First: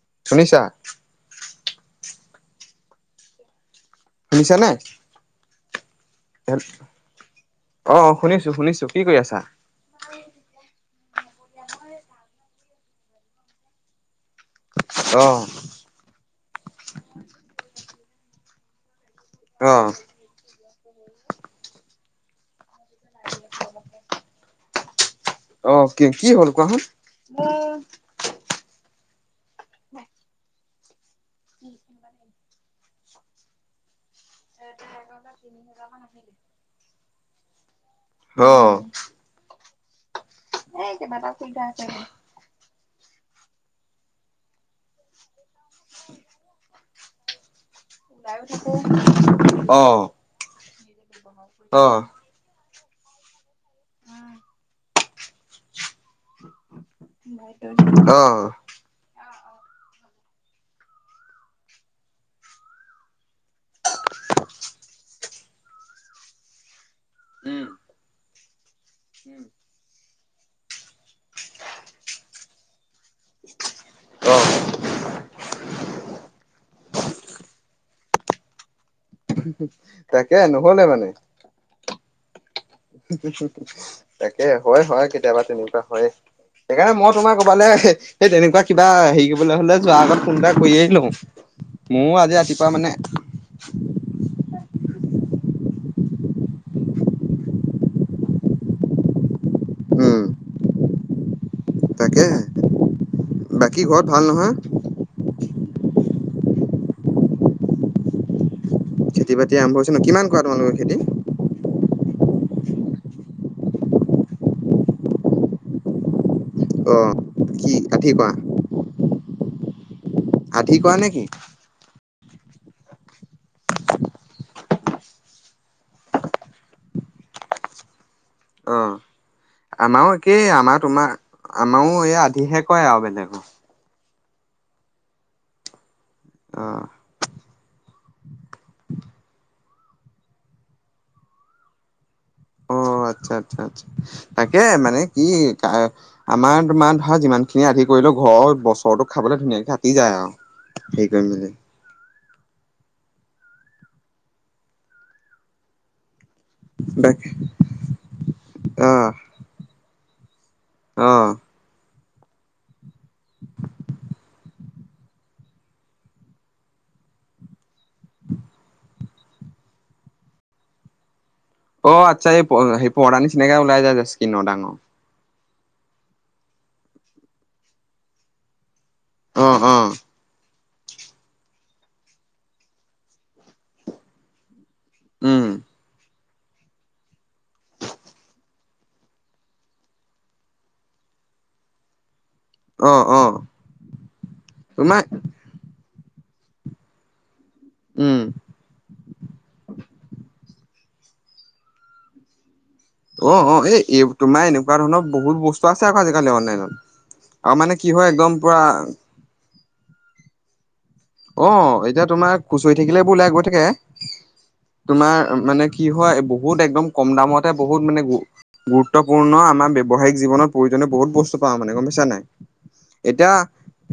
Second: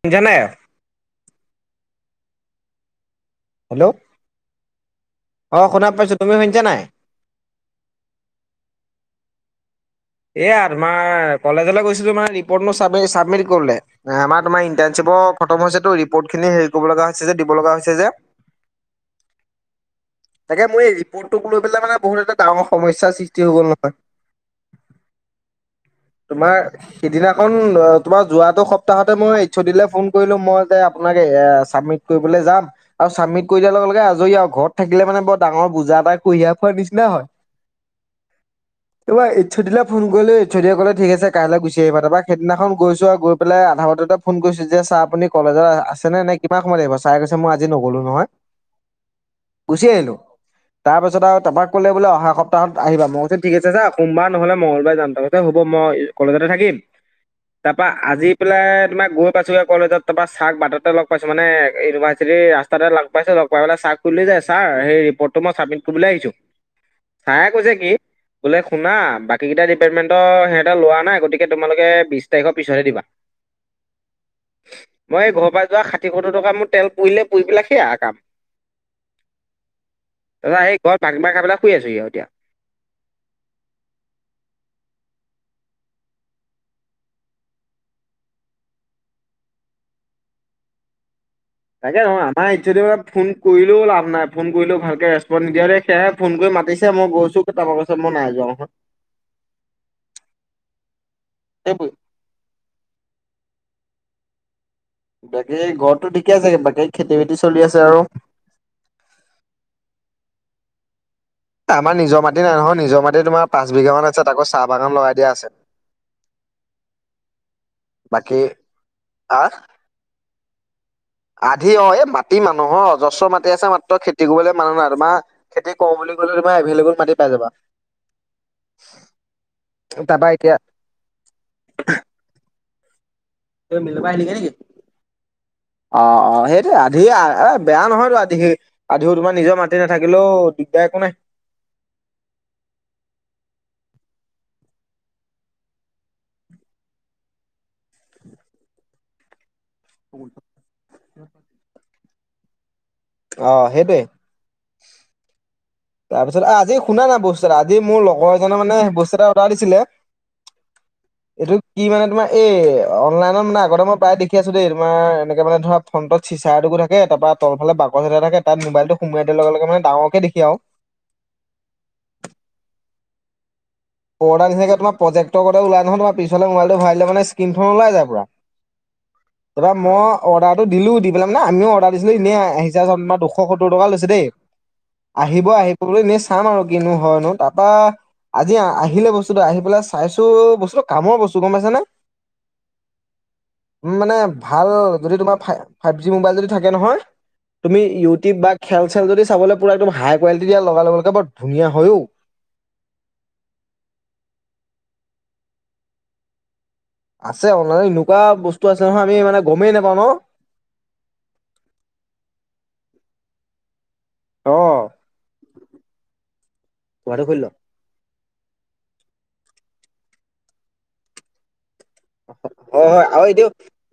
বুজা নাই। শুনিছা হেল্ল' শুনিছানে? অ' শুনা পাইছোঁ তুমি শুনিছা নাই? অ' শুনিছো শুনিছো, কি কৰি আছা? এ আমাৰ কলেজলৈ গৈছিলো মানে ৰিপৰ্ত মোৰ চাবমিট চাবমিট কৰিবলে। আমাৰ তোমাৰ অ ইণ্টাৰ্ণশ্বিপৰ খতম হৈছেটো ৰিপৰ্ট খিনি হেৰি কৰিব লগা হৈছে যে দিব লগা হৈছে যে। অ। তাকে মই এই ৰিপৰ্টোক লৈ পেলাই মানে বহুত এটা ডাঙৰ সমস্যাৰ সৃষ্টি হৈ গ'ল নহয়। অ কি কি হ'ল তোমাৰ কোৱাচোন? সিদিনাখন তোমাৰ যোৱাটো সপ্তাহতে মই এইছ অ দিলৈ ফোন কৰিলোঁ মই যে আপোনাক এয়া ছাবমিট কৰিবলৈ যাম আৰু চাবমিত কৰি দিয়াৰ লগে লগে আজৰি আৰু ঘৰত থাকিলে মানে বৰ ডাঙৰ বুজা এটা কঢ়িয়াই ফোৰাৰ নিচিনা হয়। অ'। তোমাৰ এইচদিলে ফোন কৰিলো এইছদিয়ে কলে ঠিক আছে কাইলৈ গুচি আহিবা তাৰপা। সেইদিনাখন গৈছো আৰু গৈ পেলাই আধা বাটতে ফোন কৰিছো যে ছাৰ আপুনি কলেজত আছেনে নাই কিমান সময় আহিব ছাৰে কৈছে- যে মই আজি নগলো নহয়, অ গুচি আহিলোঁ। তাৰ পাছত আও তাপাক অ কলে বোলে অহা সপ্তাহত আহিবা মই কৈছোঁ ঠিক আছে ছাৰ সোমবাৰ নহলে মংগলবাৰ যাম মই কলেজতে থাকিম তাৰ পা অ আজি পেলাই তোমাক গৈ পাইছোঁ গে। কলেজত তাৰ পৰা ছাৰক বাটতে লগ পাইছো মানে ইউনিভাৰ্চিটিৰ ৰাস্তাতে লগ পাইছো লগ পাই বোলে ছাৰক ক'লো যে ছাৰ সেই ৰিপোৰ্টটো মই চাবমিট কৰিবলে আহিছো। চাৰে উম কৈছে কি বোলে শুনা বাকী কেইটা ডিপাৰ্টমেণ্ট সিহঁতৰ লোৱা নাই গতিকে তোমালোকে বিচ তাৰিখৰ পিছতহে দিবা। অ মই এই ঘৰৰ পৰা যোৱা ষাঠি সত্তৰ টকা মোৰ তেল পুৰিলে পুৰি পেলাই সেয়া কাম। তাকে তাৰপা নহলে সেই মানে ঘৰত মাৰ খাই পেলাই শুই আছোহি এতিয়া। তাকে, হয় হয় কেতিয়াবা তেনেকুৱা হয়ে। সেইকাৰণে মই তোমাৰ ক'বালে সেই তেনেকুৱা কিবা হেৰি কৰিবলৈ হলে যোৱাৰ আগত ফোন এটা কৰিয়েই লওঁ। তাকে তু ময়ো আজি আমাৰ ৰাতিপুৱা এইছডি মানে বা ফোন কৰিলেও লাভ নাই ফোন কৰিলেও ভালকে ৰেচপন্ নিদিয়া দেই সেয়ে ফোন কৰি মাতিছে মই গৈছোঁ। তাৰপা কৈছে মই নাই যোৱা নহয়। উম সেইবোৰে তাকে, বাকী ঘৰত ভাল নহয়? বাকী ঘৰততো ঠিকেই আছে বাকী খেতি বাতি চলি আছে আৰু। খেতি বাতি আৰম্ভ হৈছে ন। কিমান কৰা তোমালোকৰ খেতি? আমাৰ নিজৰ মাটি নাই নহয় নিজৰ মাটি তোমাৰ পাঁচ বিঘা মান আছে তাকো চাহ বাগান লগাই দিয়া আছে। অ কি আধিবা বাকী আ আধি কৰা নেকি? আধি অ এই মাটি মানুহৰ অজস্বৰ মাটি আছে। মাত্ৰ খেতি কৰিবলে মানুহ নাই। তোমা খেতি কও বুলি কলে তোমাৰ এভিলেবল মাটি পাই যাবা। অ আমাৰো তাৰপা একেই, এতিয়া আমাৰ তোমাৰ আমাৰো এই আধিহে কয় আও বেলেগৰ। তে মিলৰ পৰা আহিলে গে নেকি? অ অ সেইটো অ', আধি আ বেয়া নহয়তো আধ- তে সেই আধিও তোমাৰ নিজৰ মাতি নাথাকিলেও দিগদাৰ একো নাই। অ', আত্চ্ছা আত্চ্ছা আত্চ্ছা তাকে মানে কি? আমাৰ তোমাৰ ধৰা যিমান খিনি আধি কৰিলেও ঘৰৰ বছৰতো খাবলৈ ধুনীয়াকে আ তি যায় আও সেই কৰি মেলি। অ সেইটোৱে। তাৰপিছত আজি শুনা নাই বস্তু এটা, আজি মোৰ লগৰ এজনে মানে অ', বস্তু এটা অৰ্ডাৰ দিছিলে অ এইটো কি মানে তোমাৰ এই অনলাইনত মানে আগতে মই প্ৰায় দেখি আছো দেই, তোমাৰ এনেকে মানে ধৰা ফ্ৰটত চিচাৰ এটুকু থাকে, তাপা তলফালে বাগচ এটা থাকে, তাত মবাইলটো সোমাৱাই দিয়াৰ লগে লগে মানে ডাঙৰকে দেখি আও। অ আত্চ্ছা এই সেই পৰদা নিচিনাকে ওলাই যায় যে। স্কিনৰ পৰ্ডাৰ ডাঙৰ নিচিনাকে তোমাৰ প্ৰজেক্টৰ গতে ওলাই নহয়, তোমাৰ পিছফালে মোবাইটো ভৰাই দিলে মানে স্ক্ৰীণখন ওলাই যায় পুৰা। অ', তাপা অ', ম অৰ্ডাৰটো দিলো, দি পেলাই মানে আমিও অৰ্ডাৰ দিছিলোঁ এনে এহেজাৰ চাম দুশ সত্তৰ টকা লৈছে দেই। উম, আহিব আহিব বুলি এনেই চাম আৰু কিনো হয়নো। তাৰপা আজি আহ আহিলে বস্তুটো আহি পেলাই চাইছো বস্তুটো কামৰ বস্তু গম পাইছা নে? অ', অ', উম মানে ভাল যদি তোমাৰ ফাই ফাইপ জি মোবাইল যদি থাকে নহয়, তুমি উম, ইউটিউব বা খেল-চেল যদি চাবলৈ পুৰা হাই কুৱালিটি তেতিয়া লগাই লগে বৰ ধুনীয়া হয় অ। অ অ এ এই তোমাৰ এনেকুৱা ধৰণৰ বহুত বস্তু আছে আকৌ আজিকালি অনলাইনত। আছে আৰু মানে অনলাইনত কি হয় এনেকুৱা একদম পুৰা বস্তু আছে নহয়, আমি মানে গমেই নাপাওঁ ন? অঁ এতিয়া তোমাৰ খুচৰি থাকিলে এবোৰ ওলাই গৈ থাকে। অ, তোমা মানে কি হয়, বহুত একদম কম তোমাৰটো খুলি ল। দামতে ব বহুত মানে গু গুৰুত্বপূৰ্ণ আমাৰ ব্যৱসায়িক জীৱনত প্ৰয়োজনীয় বহুত বস্তু পাওঁ মানে, গম পাইছা নাই? হয় হয় আও এতিয়া এইটো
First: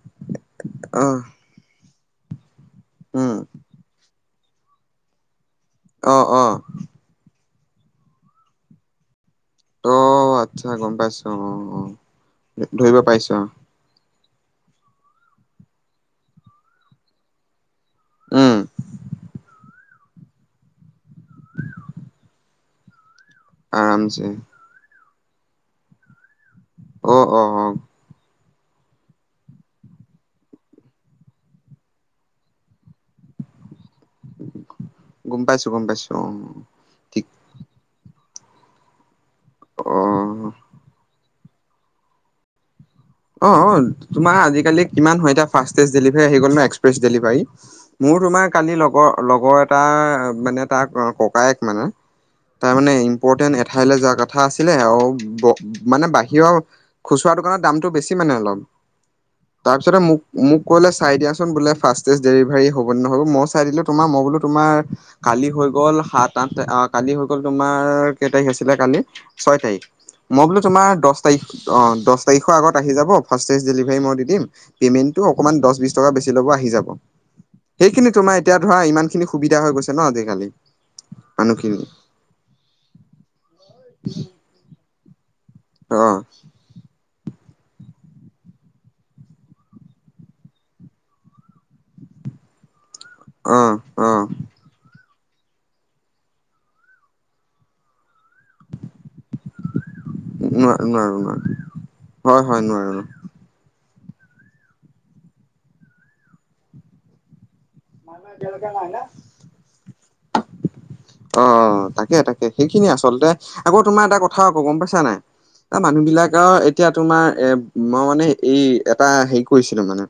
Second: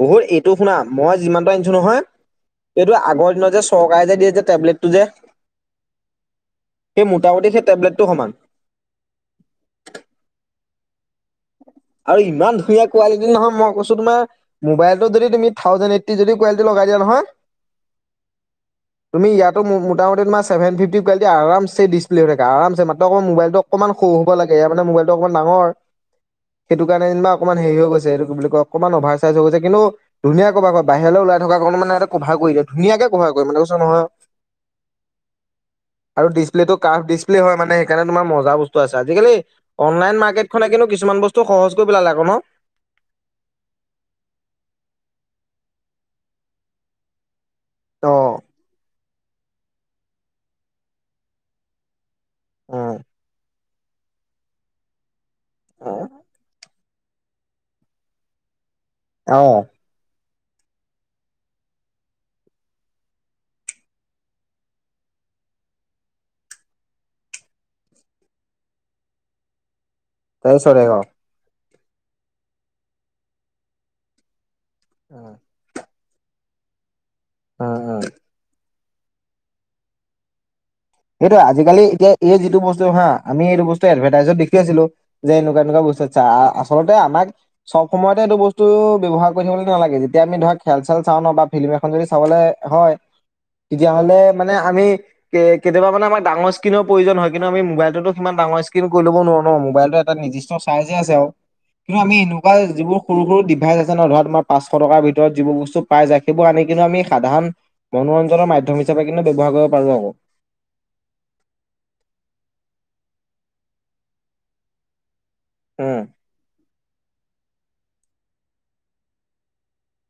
বহুত এইটো শুনা মই আহ যিমানটা আনিছো নহয় এইটো আগৰ উম দিনত যে চৰকাৰে যে দিয়ে যে টেবলেটটো যে। অ অ। সেই মোটামুটি সেই টেবলেটটো সমান। অ আত্চ্ছা, গম পাইছো অ অ। আৰু ইমান ধুনীয়া ধৰিব কোৱালিটি পাইছো অ নহয় মই কৈছো তোমাৰ মোবাইলটো যদি তুমি থাউজেণ্ড এইটি যদি কোৱালিটি লগাই দিয়া নহয় উম তুমি ইয়াতো মোটামুটি তোমাছ চভেন ফিফটি কুৱিটি আৰামছে ডিছপ্লে হৈ থাকে, আৰামছে মাত্ৰ আক মোবাইলটো অকণমান স'ও আৰামছে হব লাগে এয়া মানে মোবাইলটো অকমান ডাঙৰ, সেইটো কাৰণে অ যেনিবা অ অকমান অ হেৰি হৈ গৈছে, এইটো বুলি কয় অকণমান অভাৰ চাইজ হৈ গৈছে। কিন্তু ধুনীয়া কভাৰ ক, বাহিৰলে ওলাই থকা কৰণে মানে সেতে কভাৰ কৰি দিয়ে, ধুনীয়াকে কভাৰ কয়ে মানে কৈছো নহয়। গম পাইছো, গম পাইছো অঁ। কাফ ডিচপ্লে হয় মানে, সেইকাণে তোমাৰ মজা বস্ত আছে। আজি কালি অ অনলাইন মাৰ্কেট খনে কিন্তু কিছমান বস্তু টো সহজ কৰি পেলালে আক ন? অঁ অঁ তোমাৰ আজিকালি কিমান হয়। এতিয়া ফাষ্টেষ্ট ডেলিভাৰী আহি গ'ল ন এক্সপ্ৰেছ ডেলিভাৰী। মোৰ অ', তোমাৰ কালি লগৰ লগৰ এটাৰ মানে তাৰ ককায়েক মানে তাৰ মানে উম, ইম্পৰ্টেণ্ট এঠাইলে যোৱা কথা আছিলে! আও ব মানে বাহিয়ৰ খুচুৰা দোকানত দামটো বেছি মানে অলপ। অঁ। তাপিছতে মোক মোক ক'লে চাই দিয়াচোন বোলে ফাষ্টেষ্ট ডেলিভাৰী হ'ব নহব। মই চাই দিলো তোমাৰ মই বোলো তোমাৰ কালি হৈ গ'ল সাত-আঠ তা অ কালি হৈ গ'ল তোমাৰ, কেই তাৰিখ আছিলে কালি? ছয় তাৰিখ। মই বোলো তাৰপিছত তোমাৰ আকৌ দশ‌তাৰিখ অ দশ তাৰিখৰ আগত আহি যাব ফাৰ্ষ্টেজ ডেলিভাৰী মই দি দিম পিমেন্টটো অকমান দশ বিশ টকা বেছি লব আহি যাব। সেইখিনি তোমাৰ এতিয়া ধৰা ইমান খিনি সুবিধা হৈ গৈছে ন আজিকালি। সেইটো মানুহখিনি আজিকালি এতিয়া এই যিটো বস্তু হাঁ, আমি এইটো বস্তু এডভাৰ্টাইজত দেখি আছিলো। যে এনেকুৱা একুৱা অঁ বচাচা আচলতে আমাক চব সময়তে এইটো বস্তু ব্যৱহাৰ কৰি থাকিবলৈ নালাগে, যেতিয়া আমি ধৰা খেল-চেল চাওঁ ন বা ফিল্ম এখন যদি চাবলৈ হয় অঁ তেতিয়াহলে অঁ। মানে আমি কে কেতিয়াবামানে আমাক ডাঙস্কিন প্ৰয়োজন হয় কিন্তু আমি মোবাইলতোটো সিমান ডাঙৰ স্কিন কৰি লব নোৱাৰো ন মোবাইলটোৱে টা নিৰ্দিষ্ট নোৱাৰ চাইৰ্জে আছে নোৱাৰো আও নোৱাৰো কিনো আমি হয় এনেকুৱা হয় যিবোৰ নোৱাৰো সৰু সৰু ডিভাইচ আছে ন ধৰা তোমাৰ পাঁচশ টকাৰ ভিতৰত যিবোৰ বস্তু পাই যায় সেইবোৰ আনি কিনেও আমি সাধাৰণ মনোৰঞ্জনৰ মাধ্যম হিচাপে কিননো ব্যৱহাৰ কৰিব পাৰোঁ আক। অ অ তাকে তাকে সেইখিনিয়ে আচলতে আকৌ তোমাৰ এটা কথা আকৌ গম পাইছা নাই। এহ উম মানুহ বিলাক আও এতিয়া তোমাৰ এ মই মানে এই এটা সেই কৰিছিলো মানে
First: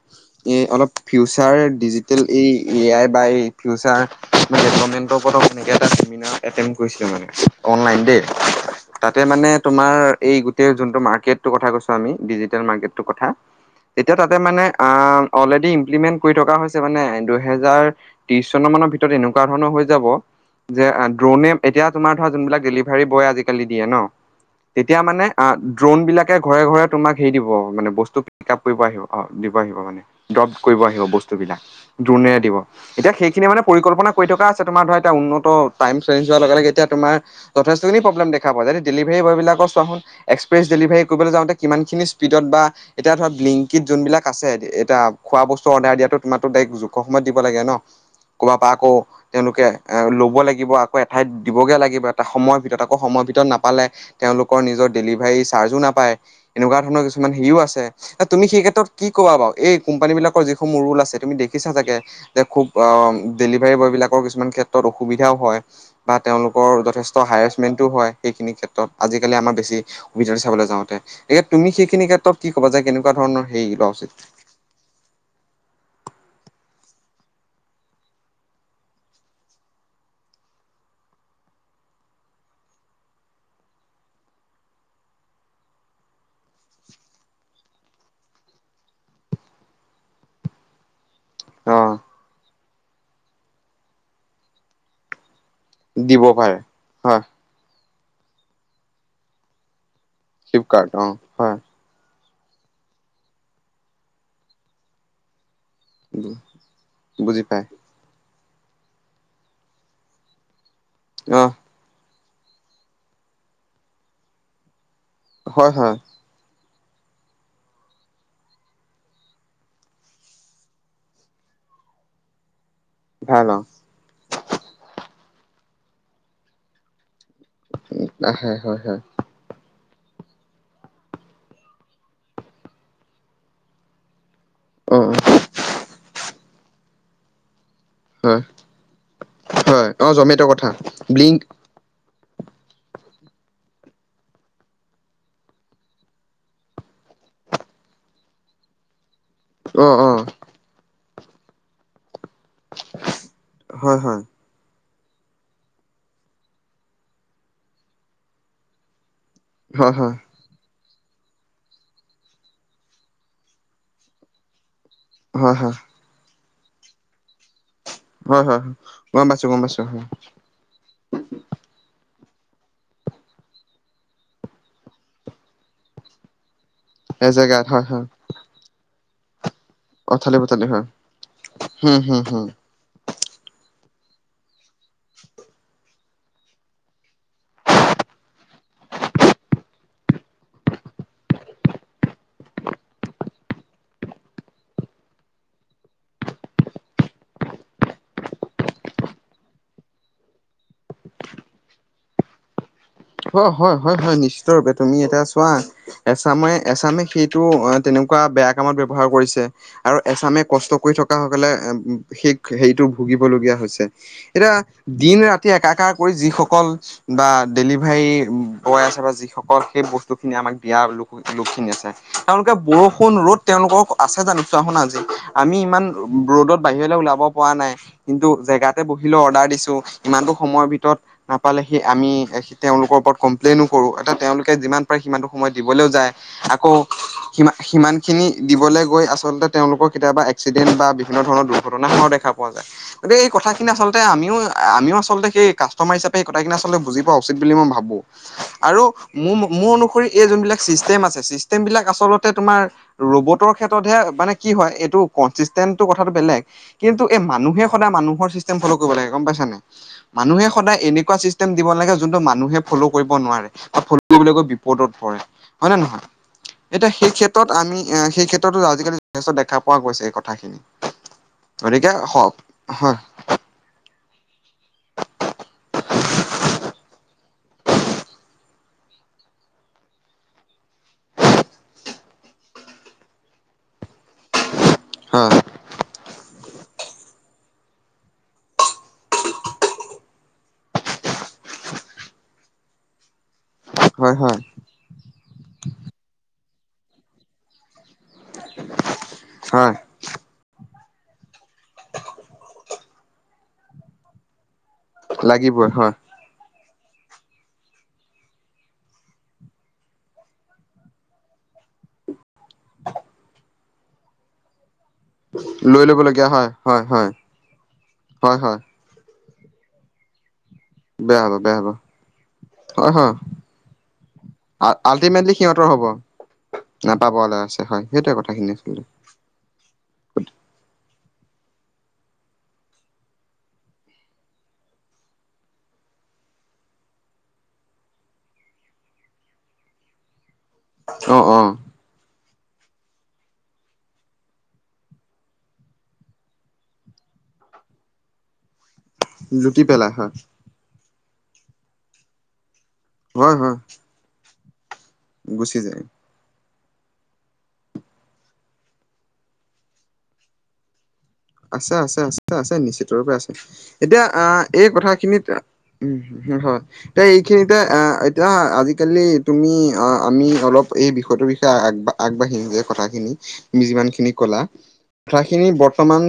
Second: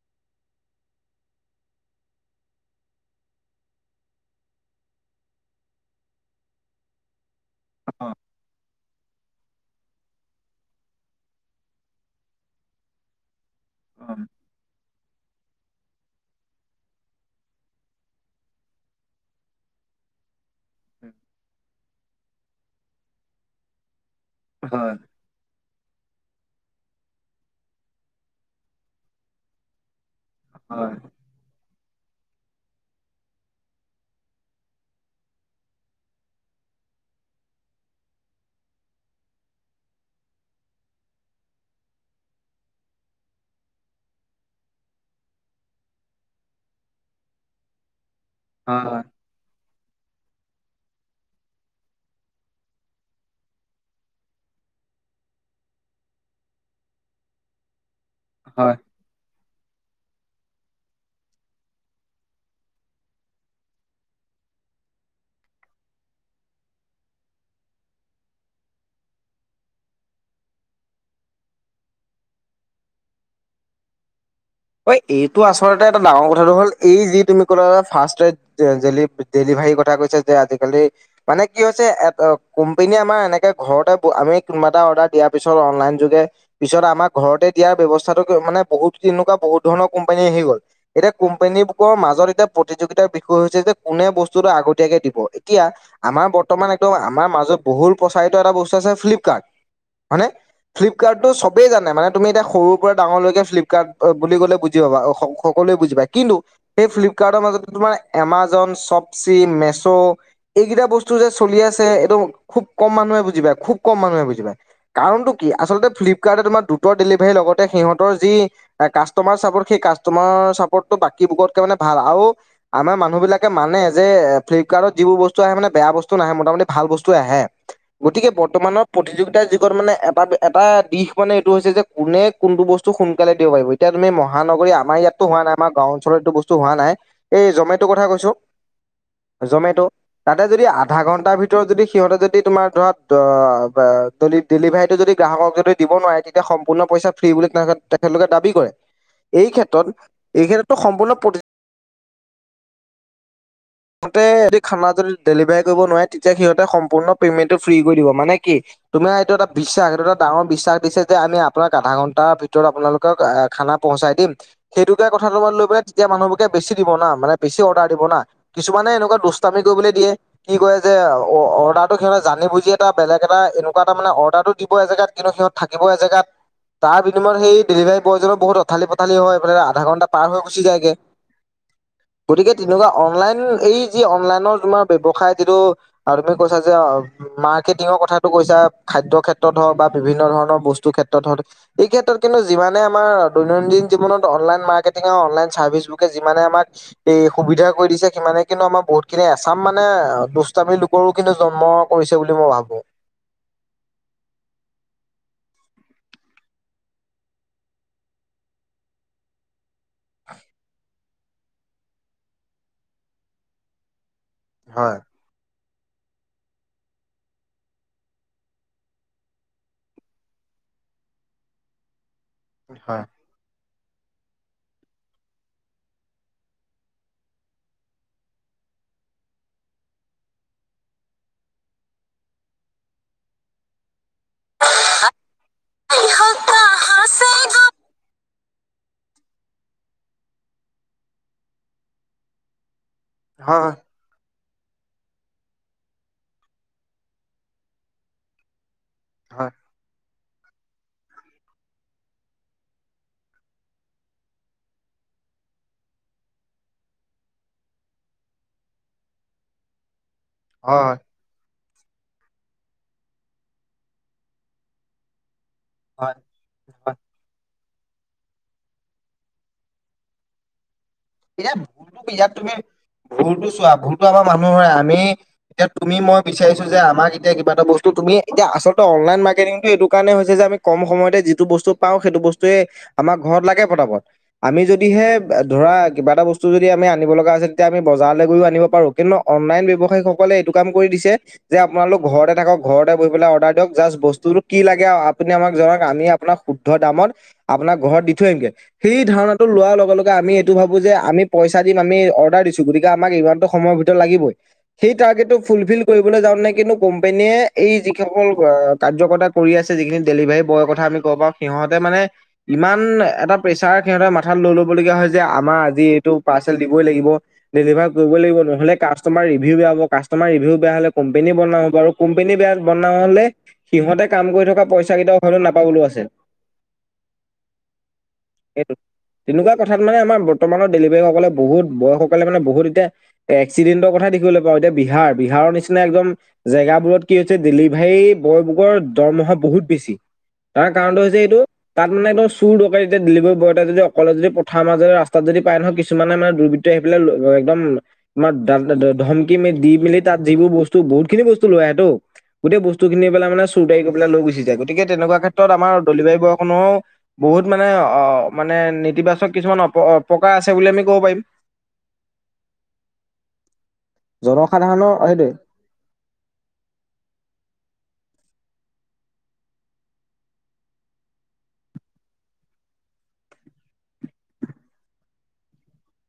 এই অলপ ফিউচাৰ ডিজিটেল এই এ আই বাই ফিউচাৰ ডেভলপমেণ্টৰ ওপৰত অ তেনেকে এটা চেমিনাৰ এটেন্ট কৰিছিলো মানে। অ অনলাইন দেই। তাতে মানে তোমাৰ এই গোটেই যোনটো মাৰ্কেটটো কথা কৈছো আমি ডিজিটেল মাৰ্কেটটো কথা। অ তেতিয়া তাতে মানে আহ অলৰেডি ইমপ্লিমেন্ট কৰি থকা হৈছে মানে দুহে হেজাৰ ত্ৰিশ চন মান ভিতৰত এনেকুৱা ধৰণৰ হৈ যাব যে ড্ৰৌনে এতিয়া তোমাৰ ধৰা যোনবিলাক ডেলিভাৰী বয় আজিকালি দিয়ে ন হয় তেতিয়া মানে অ ড্ৰোন বিলাকে ঘৰে ঘৰে তোমাক হেৰি দিব মানে বস্তু পিক আপ কৰিব আহিব অ দিব আহিব মানে। ড্ৰপ কৰিব হয় আহিব বস্তুবিলাক দ্ৰোণেৰে দিব। এতিয়া সেইখিনি মানে পৰিকল্পনা কৰি থকা আছে তোমাৰ ধৰা এতিয়া উন্নত টাইম চেঞ্জ হোৱাৰ লগে লগে এতিয়া তোমাৰ যথেষ্টখিনি প্ৰব্লেম দেখা পোৱা যায়, যদি ডেলিভাৰী বয়বিলাকৰ চোৱাহোন। এক্সপ্ৰেছ ডেলিভাৰী কৰিবলৈ যাওঁতে কিমানখিনি স্পীডত বা এতিয়া ধৰা বিলিংকিত যোন বিলাক আছে এতিয়া খোৱা বস্তু অৰ্ডাৰ দিয়াতো তোমাৰটো দাৰেক যোগ কম সময়ত দিব লাগে ন, কৰবাৰ পা আকৌ হয় তেওঁলোকে ল'ব লাগিব আকৌ এঠাইত দিবগৈ লাগিব এটা সময়ৰ ভিতৰত আকৌ সময়ৰ ভিতৰত নাপালে তেঁওলোকৰ নিজৰ ডেলিভাৰী চাৰ্জো নাপায় এনেকুৱা ধৰণৰ কিছুমান হেৰিও আছে এ তুমি সেই হয় ক্ষেত্ৰত কি কবা বাও এই কোম্পানী বিলাকৰ যিসমূহ ৰোল আছে তুমি দেখ খিছা চাগে যে খুব অ ডেলিভাৰী বয় বিলাকৰ কিছুমান ক্ষেত্ৰত অসুবিধাও হয়। বা তেওঁলোকৰ যথেষ্ট হাৰেছমেণ্টো হয় সেইখিনি ক্ষেত্ৰত আজিকালি আমাৰ বেছি সুবিধাটো চাবলে যাওঁতে একে তুমি সেইখিনি ক্ষেত্ৰত কি ক'বা যে কেনেকুৱা ধৰণৰ সেই লৱা উচিত। ঐ এইটো আচলতে এটা ডাঙৰ কথাটো হ'ল এই যি তুমি ক'লা যে ফাৰ্ষ্ট ট্ৰাইদ যে জেলিপ ডেলিভাৰীৰ কথা কৈছে যে আজিকালি মানে কি হৈছে এ ত কোম্পানীয়ে আমাৰ এনেকে ঘৰতে আমি কোনোবা এটা অৰ্ডাৰ দিয়া পিছত অনলাইন যোগে পিছত আমাক ঘৰতে দিয়াৰ ব্যৱস্থাটো গৈ মানে বহুত কিনোকাপ বহুত ধৰণৰ কোম্পানী আহি গ'ল এতিয়া কোম্পানী অ বোৰৰ মাজত এতিয়া প্ৰতিযোগিতাৰ বিষয় হৈছে যে কোনে বস্তুটো আগতীয়াকে দিব এতিয়া দিব আমাৰ পাৰে বৰ্তমান একদম হয় আমাৰ মাজত বহুল প্ৰচাৰিত এটা বস্তু আছে ফ্লিপকাৰ্ট হয়নে, ফ্লিপকাৰ্ট টো চবেই জানে মানে তুমি এতিয়া সৰুৰ পৰা ডাঙৰলৈকে ফ্লিপকাৰ্ট বুলি ক'লে বুজি পাবা সকলোৱে বুজি পায় হয় কিন্তু সেই ফ্লিপকাৰ্টৰ বুজি পায় মাজতে তোমাৰ এমাজন, চপচি, মেছো এইকেইটা বস্তু যে অ চলি আছ ছে এইটো খুব কম মানুহে বুজি পাই খুব কম মানুহে বুজি পায় কাৰণটো কি হয় আচলতে হয় ফ্লিপ কাৰ্টতে তোমাৰ দ্ৰুতৰ ডেলিভাৰী লগতে সিহঁতৰ যি কাষ্টমাৰ চাপৰ্ট সেই কাষ্টমাৰ চাপৰ্টটো বাকীবোকতকে মানে ভাল আও আমাৰ ভাল মানুহবিলাকে অ মানে যে ফ্লিপকাৰ্টত যিবোৰ বস্তু আহে মানে বেয়া বস্তু নাহে মোটামুটি ভাল বস্তুৱে আহে গতিকে হয় হয় বৰ্তমানৰ হয় প্ৰতিযোগিতাৰ যুগ। মানে এটা এটা দিশ মানে এইটো হৈছে যে কোনে কোনটো বস্তু সোনকালে দিব পাৰিব এতিয়া তুমি মহা মহানগৰী অ অ আমাৰ ইয়াতো হোৱা নাই আমাৰ গাওঁ অঞ্চলত এটো বস্তু হোৱা নাই, এই জমেটৰ কথা কৈছো হয় জমেট' হয় অ তাতে জমেট' যদি কথা আধা ঘন্টাৰ ব্লিংক ভিতৰত যদি সিহঁতে যদি তোমাৰ ধৰা ডেলিভাৰীটো যদি গ্ৰাহকক যদি দিব নোৱাৰে তেতিয়া সম্পূৰ্ণ পইচা ফ্ৰী বুলি তেখেতলোকে দাবী কৰে, এই অ ক্ষেত্ৰত অ এই ক্ষেত্ৰতো সম্পূৰ্ণ প্ৰতি হয় হয় সিহঁতে যদি খানা যদি ডেলিভাৰী কৰিব নোৱাৰে তেতিয়া সিহঁতে সম্পূৰ্ণ পেমেন্ট টো ফ্ৰী কৰি দিব, মানে কি? তোমাৰ এইটো এটা বিশ্বাস হয় এইটো হয় এটা ডাঙৰ বিশ্বাস দিছে যে আমি আপোনাক আধা ঘন্টাৰ ভিতৰত আপোনালোকক আহ খানা পহুচাই দিম সেইটোকে কথা তোমাৰ হয় লৈ হয় পেলাই এতিয়া মানুহবোৰকে বেছি দিব না মানে বেছি অৰ্ডাৰ দিব না হয় হয় কিছুমানে এনেকুৱা গম পাইছো গম দুষ্টামি পাইছো কৰিবলৈ হয় দিয়ে। কি কয় যে অৰ্ডাৰটো সিহঁত জানি বুজি এটা বেলেগ এটা এনেকুৱা এটা মানে অৰ্ডাৰটো দিব এ জেগাত কিন্তু সিহঁত থাকিব এজেগাত তাৰ বিনিময়ত সেই এজেগাত হয় ডেলিভাৰী হয় বয়জনৰ বহুত উথালি পথালি হয়ে আধা ঘন্টা পাৰ অঠালি হৈ গুচি পঠালি হয় যায়গে। হম হম হম গতিকে তেনেকুৱা অনলাইন উম এই যি অনলাইনৰ তোমাৰ ব্যৱসায় যিটো তুমি কৈছা যে মাৰ্কেটিঙৰ কথাটো কৈছা খাদ্য ক্ষেত্ৰত হওঁক বা বিভিন্ন ধৰণৰ বস্তু ক্ষেত্ৰত হওক এই ক্ষেত্ৰত কিন্তু যিমানে আমাৰ দৈনন্দিন জীৱনত অনলাইন মাৰ্কেটিঙ আৰু অনলাইন চাৰ্ভিচ বুকে যিমানে আমাক এই সুবিধা কৰি দিছে। সিমানে কিন্তু আমাৰ বহুত খিনি এচাম মানে দুষ্টামি লোকৰো কিন্তু জন্ম কৰিছে বুলি মই ভাবো। হয়, হয় হয় হয় নিশ্চিত ৰূপে তুমি এতিয়া চোৱা এছামে এছামে সেইটো তেনেকুৱা বেয়া কামত ব্যৱহাৰ কৰিছে। আৰু এছামে কষ্ট কৰি থকা সকলে সেই হেৰিটো ভুগিবলগীয়া হৈছে। এতিয়া হয় দিন ৰাতি একাকাৰ কৰি যিসকল বা ডেলি ভাৰি বয় আছে বা যিসকল সেই বস্তুখিনি আমাক দিয়া লোক লোকখিনি আছে। তেওঁলোকে হয় বৰষুণ ৰ'দ তেওঁলোকক আছে জানো চোৱা শুনা আজি আমি ইমান ৰ'দত বাহিৰলৈ ওলাব পৰা নাই। কিন্তু জেগাতে বহিলৈ অৰ্ডাৰ দিছো ইমানতো সময়ৰ ভিতৰত নাপালে সি আমি তেওঁলোকৰ ওপৰত কমপ্লেইনো কৰো এতিয়া তেওঁলোকে যিমান পাৰে সিমানতটো সময় দিবলৈও যায় আকৌ সিমা সিমান খিনি দিবলৈ গৈ আচলতে তেওঁলোকৰ কেতিয়াবা এক্সিডেণ্ট বা বিভিন্ন ধৰণৰ দুৰ্ঘটনা হোৱাও দেখা পোৱা যায়। গতিকে এই কথাখিনি হয় আচলতে আমিও আমিও আচলতে সেই কাষ্টমাৰ হিচাপে এই কথাখিনি আচলতে বুজি পাওঁ। বুলি মই ভাবো আৰু হয় মোৰ অনুসৰি এই যোনবিলাক চিষ্টেম আছে ছিষ্টেমবিলাক আচলতে তোমাৰ ৰবটৰ ক্ষেত্ৰতহে মানে কি হয় এইটো কনচিষ্টেণ্ৰ টো কথাটো বেলেগ। কিন্তু এই মানুহে সদায় মানুহৰ চিষ্টেম ফল' কৰিব লাগে গম পাইচা নাই। মানুহে সদায় হয় এনেকুৱা চিষ্টেম দিব লাগে যোনটো মানুহে ফ'ল' কৰিব নোৱাৰে বা ফল কৰিবলৈ কৈ বিপদত পৰে হয় নে নহয়। এতিয়া সেই ক্ষেত্ৰত আমি সেই ক্ষেত্ৰতো আজিকালি যথেষ্ট দেখা পোৱা গৈছে এই কথাখিনি। গতিকে হ হয়। ভুলতো চোৱা ভুলতো আমাৰ মানুহৰে আমি এতিয়া তুমি মই বিচাৰিছো যে আমাক এতিয়া কিবা এটা বস্তু তুমি এতিয়া আচলতে অনলাইন মাৰ্কেটিংটো এইটো কাৰণে হৈছে যে আমি কম সময়তে যিটো বস্তু পাওঁ সেইটো বস্তুয়ে আমাৰ ঘৰত লাগে পতাপত। আমি যদিহে হয় ধৰা কিবা এটা বস্তু যদি আমি আনিব লগা আছে তেতিয়া আমি বজাৰলৈ গৈও আনিব পাৰোঁ কিন্তু অনলাইন ব্যৱসায়ীসকলে এইটো কাম কৰি দিছে যে আপোনালোক ঘৰতে থাকক ঘৰতে বহি পেলাই অৰ্ডাৰ দিয়ক জাষ্ট হয় বস্তুতটো হয় কি লাগে আপুনি আমাক জনাও আমি আপোনাক শু দামত আপোনাক ঘৰত দি থৈ আহিমগে সেই ধাৰণাটো হয় লোৱাৰ লগে লগে আমি এইটো ভাবো যে আমি পইচা দিম আমি অৰ্ডাৰ দিছো গতিকে আমাক ইমানতো সময়ৰ ভিতৰত লাগিবই। সেই টাৰ্গেতটো লাগিবই ফুলফিল হয় কৰি যাওতে নে কিন্তু কোম্পেনীয়ে এই যিসকল কাৰ্যকৰ্তা কৰি আছে যিখিনি ডেলিভাৰী বয়ৰ কথা আমি ক'ব পা সিহঁতে মানে ইমান এটা প্ৰেছাৰ সিহঁতে মাথাত লৈ ল'বলগীয়া হয় যে আ- আমাৰ লৈ আজি এইটো ল'বলগীয়া হয় পাৰচেল দিবই হয় লাগিব হয় ডেলিভাৰ কৰিবই লাগিব হয় হয় নহলে কাষ্ট কাষ্টমাৰ ৰিভিউ বেয়া হব কাষ্টমাৰ ৰিভিও বেয়া হলে হ'ব কোম্পানী বেয়া হ'ব বনাব বাৰু কোম্পানী বেয়া হয় বনাওঁ হয় হলে সিহঁতে কাম কৰি থকা পইচা কেইটাও হয়তো নাপাবলৈও আছে। তে নাপাবলে আছে হয় সেইটোৱে কথা খিনি সেইটো। আছিল। তেনেকুৱা কথাত মানে আমাৰ বৰ্তমানৰ ডেলিভাৰীসকলে বহুত বয়সকলে মানে বহুত এতিয়া। এক্সিডেণ্টৰ কথা দেখিবলৈ পাওঁ এতিয়া বিহাৰ বিহাৰৰ নিচিনা একদম জেগাবোৰত কি হৈছে ডেলিভাৰী বয়বোৰৰ দৰমহা বহুত বেছি। তাৰ কাৰণটো অ হৈছে এইটো অ তাত মানে একদম চুৰ দৰকাৰী এতিয়া ডেলিভাৰী বয় এটা যদি অকলে যদি পথাৰ মাজেৰে ৰাস্তা তাত যদি পায় নহয় কিছুমানে মানে দুৰ্বৃত্ত আহি পেলাই একদম আমাৰ ধমকি মেল লুটি দি পেলাই মেলি হয় তাত যিবোৰ বস্তু বহুত খিনি বস্তু লৈ আহেতো গোটেই বস্তু খিনি পেলাই হয় মানে হয় চুৰটাৰি। লৈ গুচি যায় গতিকে তেনেকুৱা ক্ষেত্ৰত গুচি আমাৰ যায় দেলিভাৰী বয় খনৰো। বহুত মানে অ মানে নেতিবাচক কিছুমান অপ অপকাৰ আছে বুলি আমি ক'ব পাৰিম। আছে আছে আছে আছে নিশ্চিত ৰূপে আছে এতিয়া আহ এই জনসাধাৰণৰ সেইটোৱে কথাখিনিত। উম হয়। তই এইখিনিতে এ এতিয়া আজিকালি তুমি আহ আমি অলপ এই বিষয়টোৰ বিষয়ে আগবাঢ়। আগবাঢ়ি যে কথাখিনি যিমান খিনি কলা। কথাখিনি বৰ্তমান